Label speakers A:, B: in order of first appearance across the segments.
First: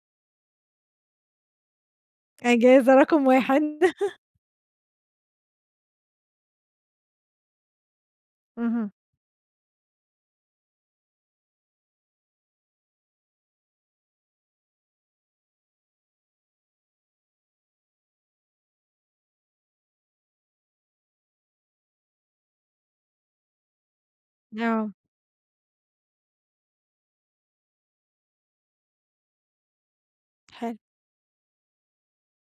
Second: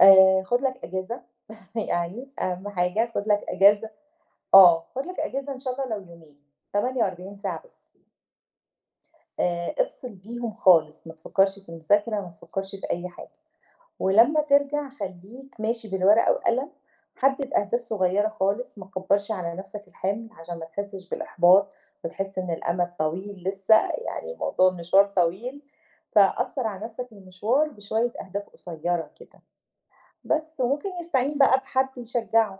A: آآ خُد لك أجازة يعني أهم
B: أجازة
A: حاجة
B: رقم
A: خُد لك
B: 1.
A: أجازة آه، خُد لك أجازة إن شاء الله لو يومين 48 ساعة بس.
B: اهم.
A: آآ، افصل بيهم خالص، ما تفكّرش في المذاكرة، ما تفكّرش في أي حاجة. ولمّا ترجع خلّيك ماشي بالورقة وقلم حدد أهداف صغيّرة خالص، ما تكبّرش على نَفْسك الحِمل عشان ما تحسّش بالإحباط وتحس إن الأمد طويل لسه، يعني الموضوع
B: آه.
A: مشوار طويل، فقصّر عن نَفْسك المشوار بشوية أهداف قصيّرة كده، بس
B: حلو.
A: وممكن يستعين بقى بحد يشجعه.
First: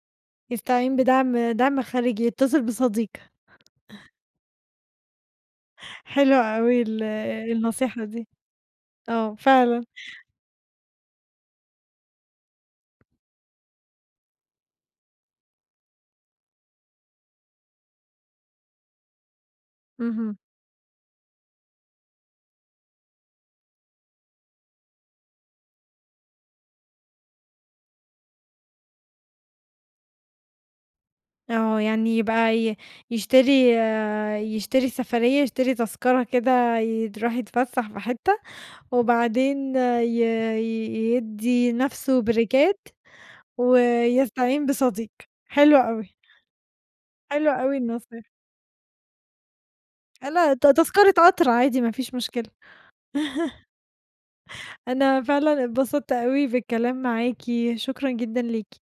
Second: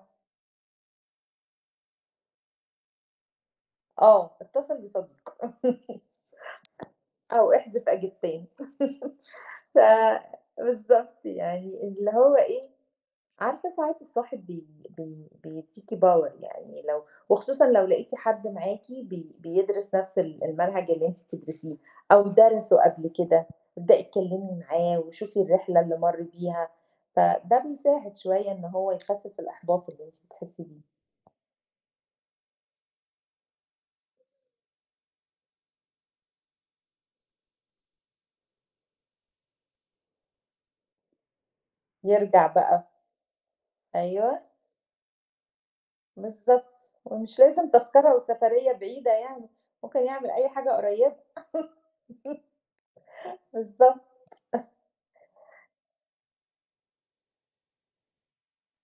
B: يستعين بدعم دعم خارجي، يتصل بصديق.
A: آه، اتصل بصديق
B: حلوة أوي ال
A: أو احذف
B: النصيحة دي.
A: أجابتين
B: آه
A: ف
B: فعلًا.
A: بالضبط يعني اللي هو إيه، عارفة ساعات الصاحب بي بي بيدّيكي power يعني لو وخصوصًا لو لقيتِ حد معاكِ بي بيدرس نَفْس
B: اهم.
A: ال المنهج اللي أنتِ بتدرسيه أو درَسه قبل كده، ابدئي اتكلمي معاه وشوفي الرحلة اللي مَر بيها فده بيساعد شوية إن هو يخفف الإحباط اللي أنتِ بتحسّي بيه.
B: آه، يعني يبقى ي يشتري يشتري سفرية يشتري تذكرة كده يد يروح يتفسّح في حتة، وبعدين ي يدّي نَفْسه
A: يرجع
B: بريكات
A: بقى. أيوه.
B: ويستعين بصديق حلو أوي.
A: بالضبط، ومش
B: حلوة
A: لازم
B: أوي
A: تذكرة
B: النصيحة.
A: وسفرية بعيدة يعني، ممكن يعمل أي
B: لأ ت
A: حاجة
B: تذكرة
A: قريّبة.
B: قطر عادي ما فيش مشكلة.
A: بالضبط.
B: أنا فعلًا اتبسطت أوي بالكلام معاكِ، شكرًا جدًا ليكِ.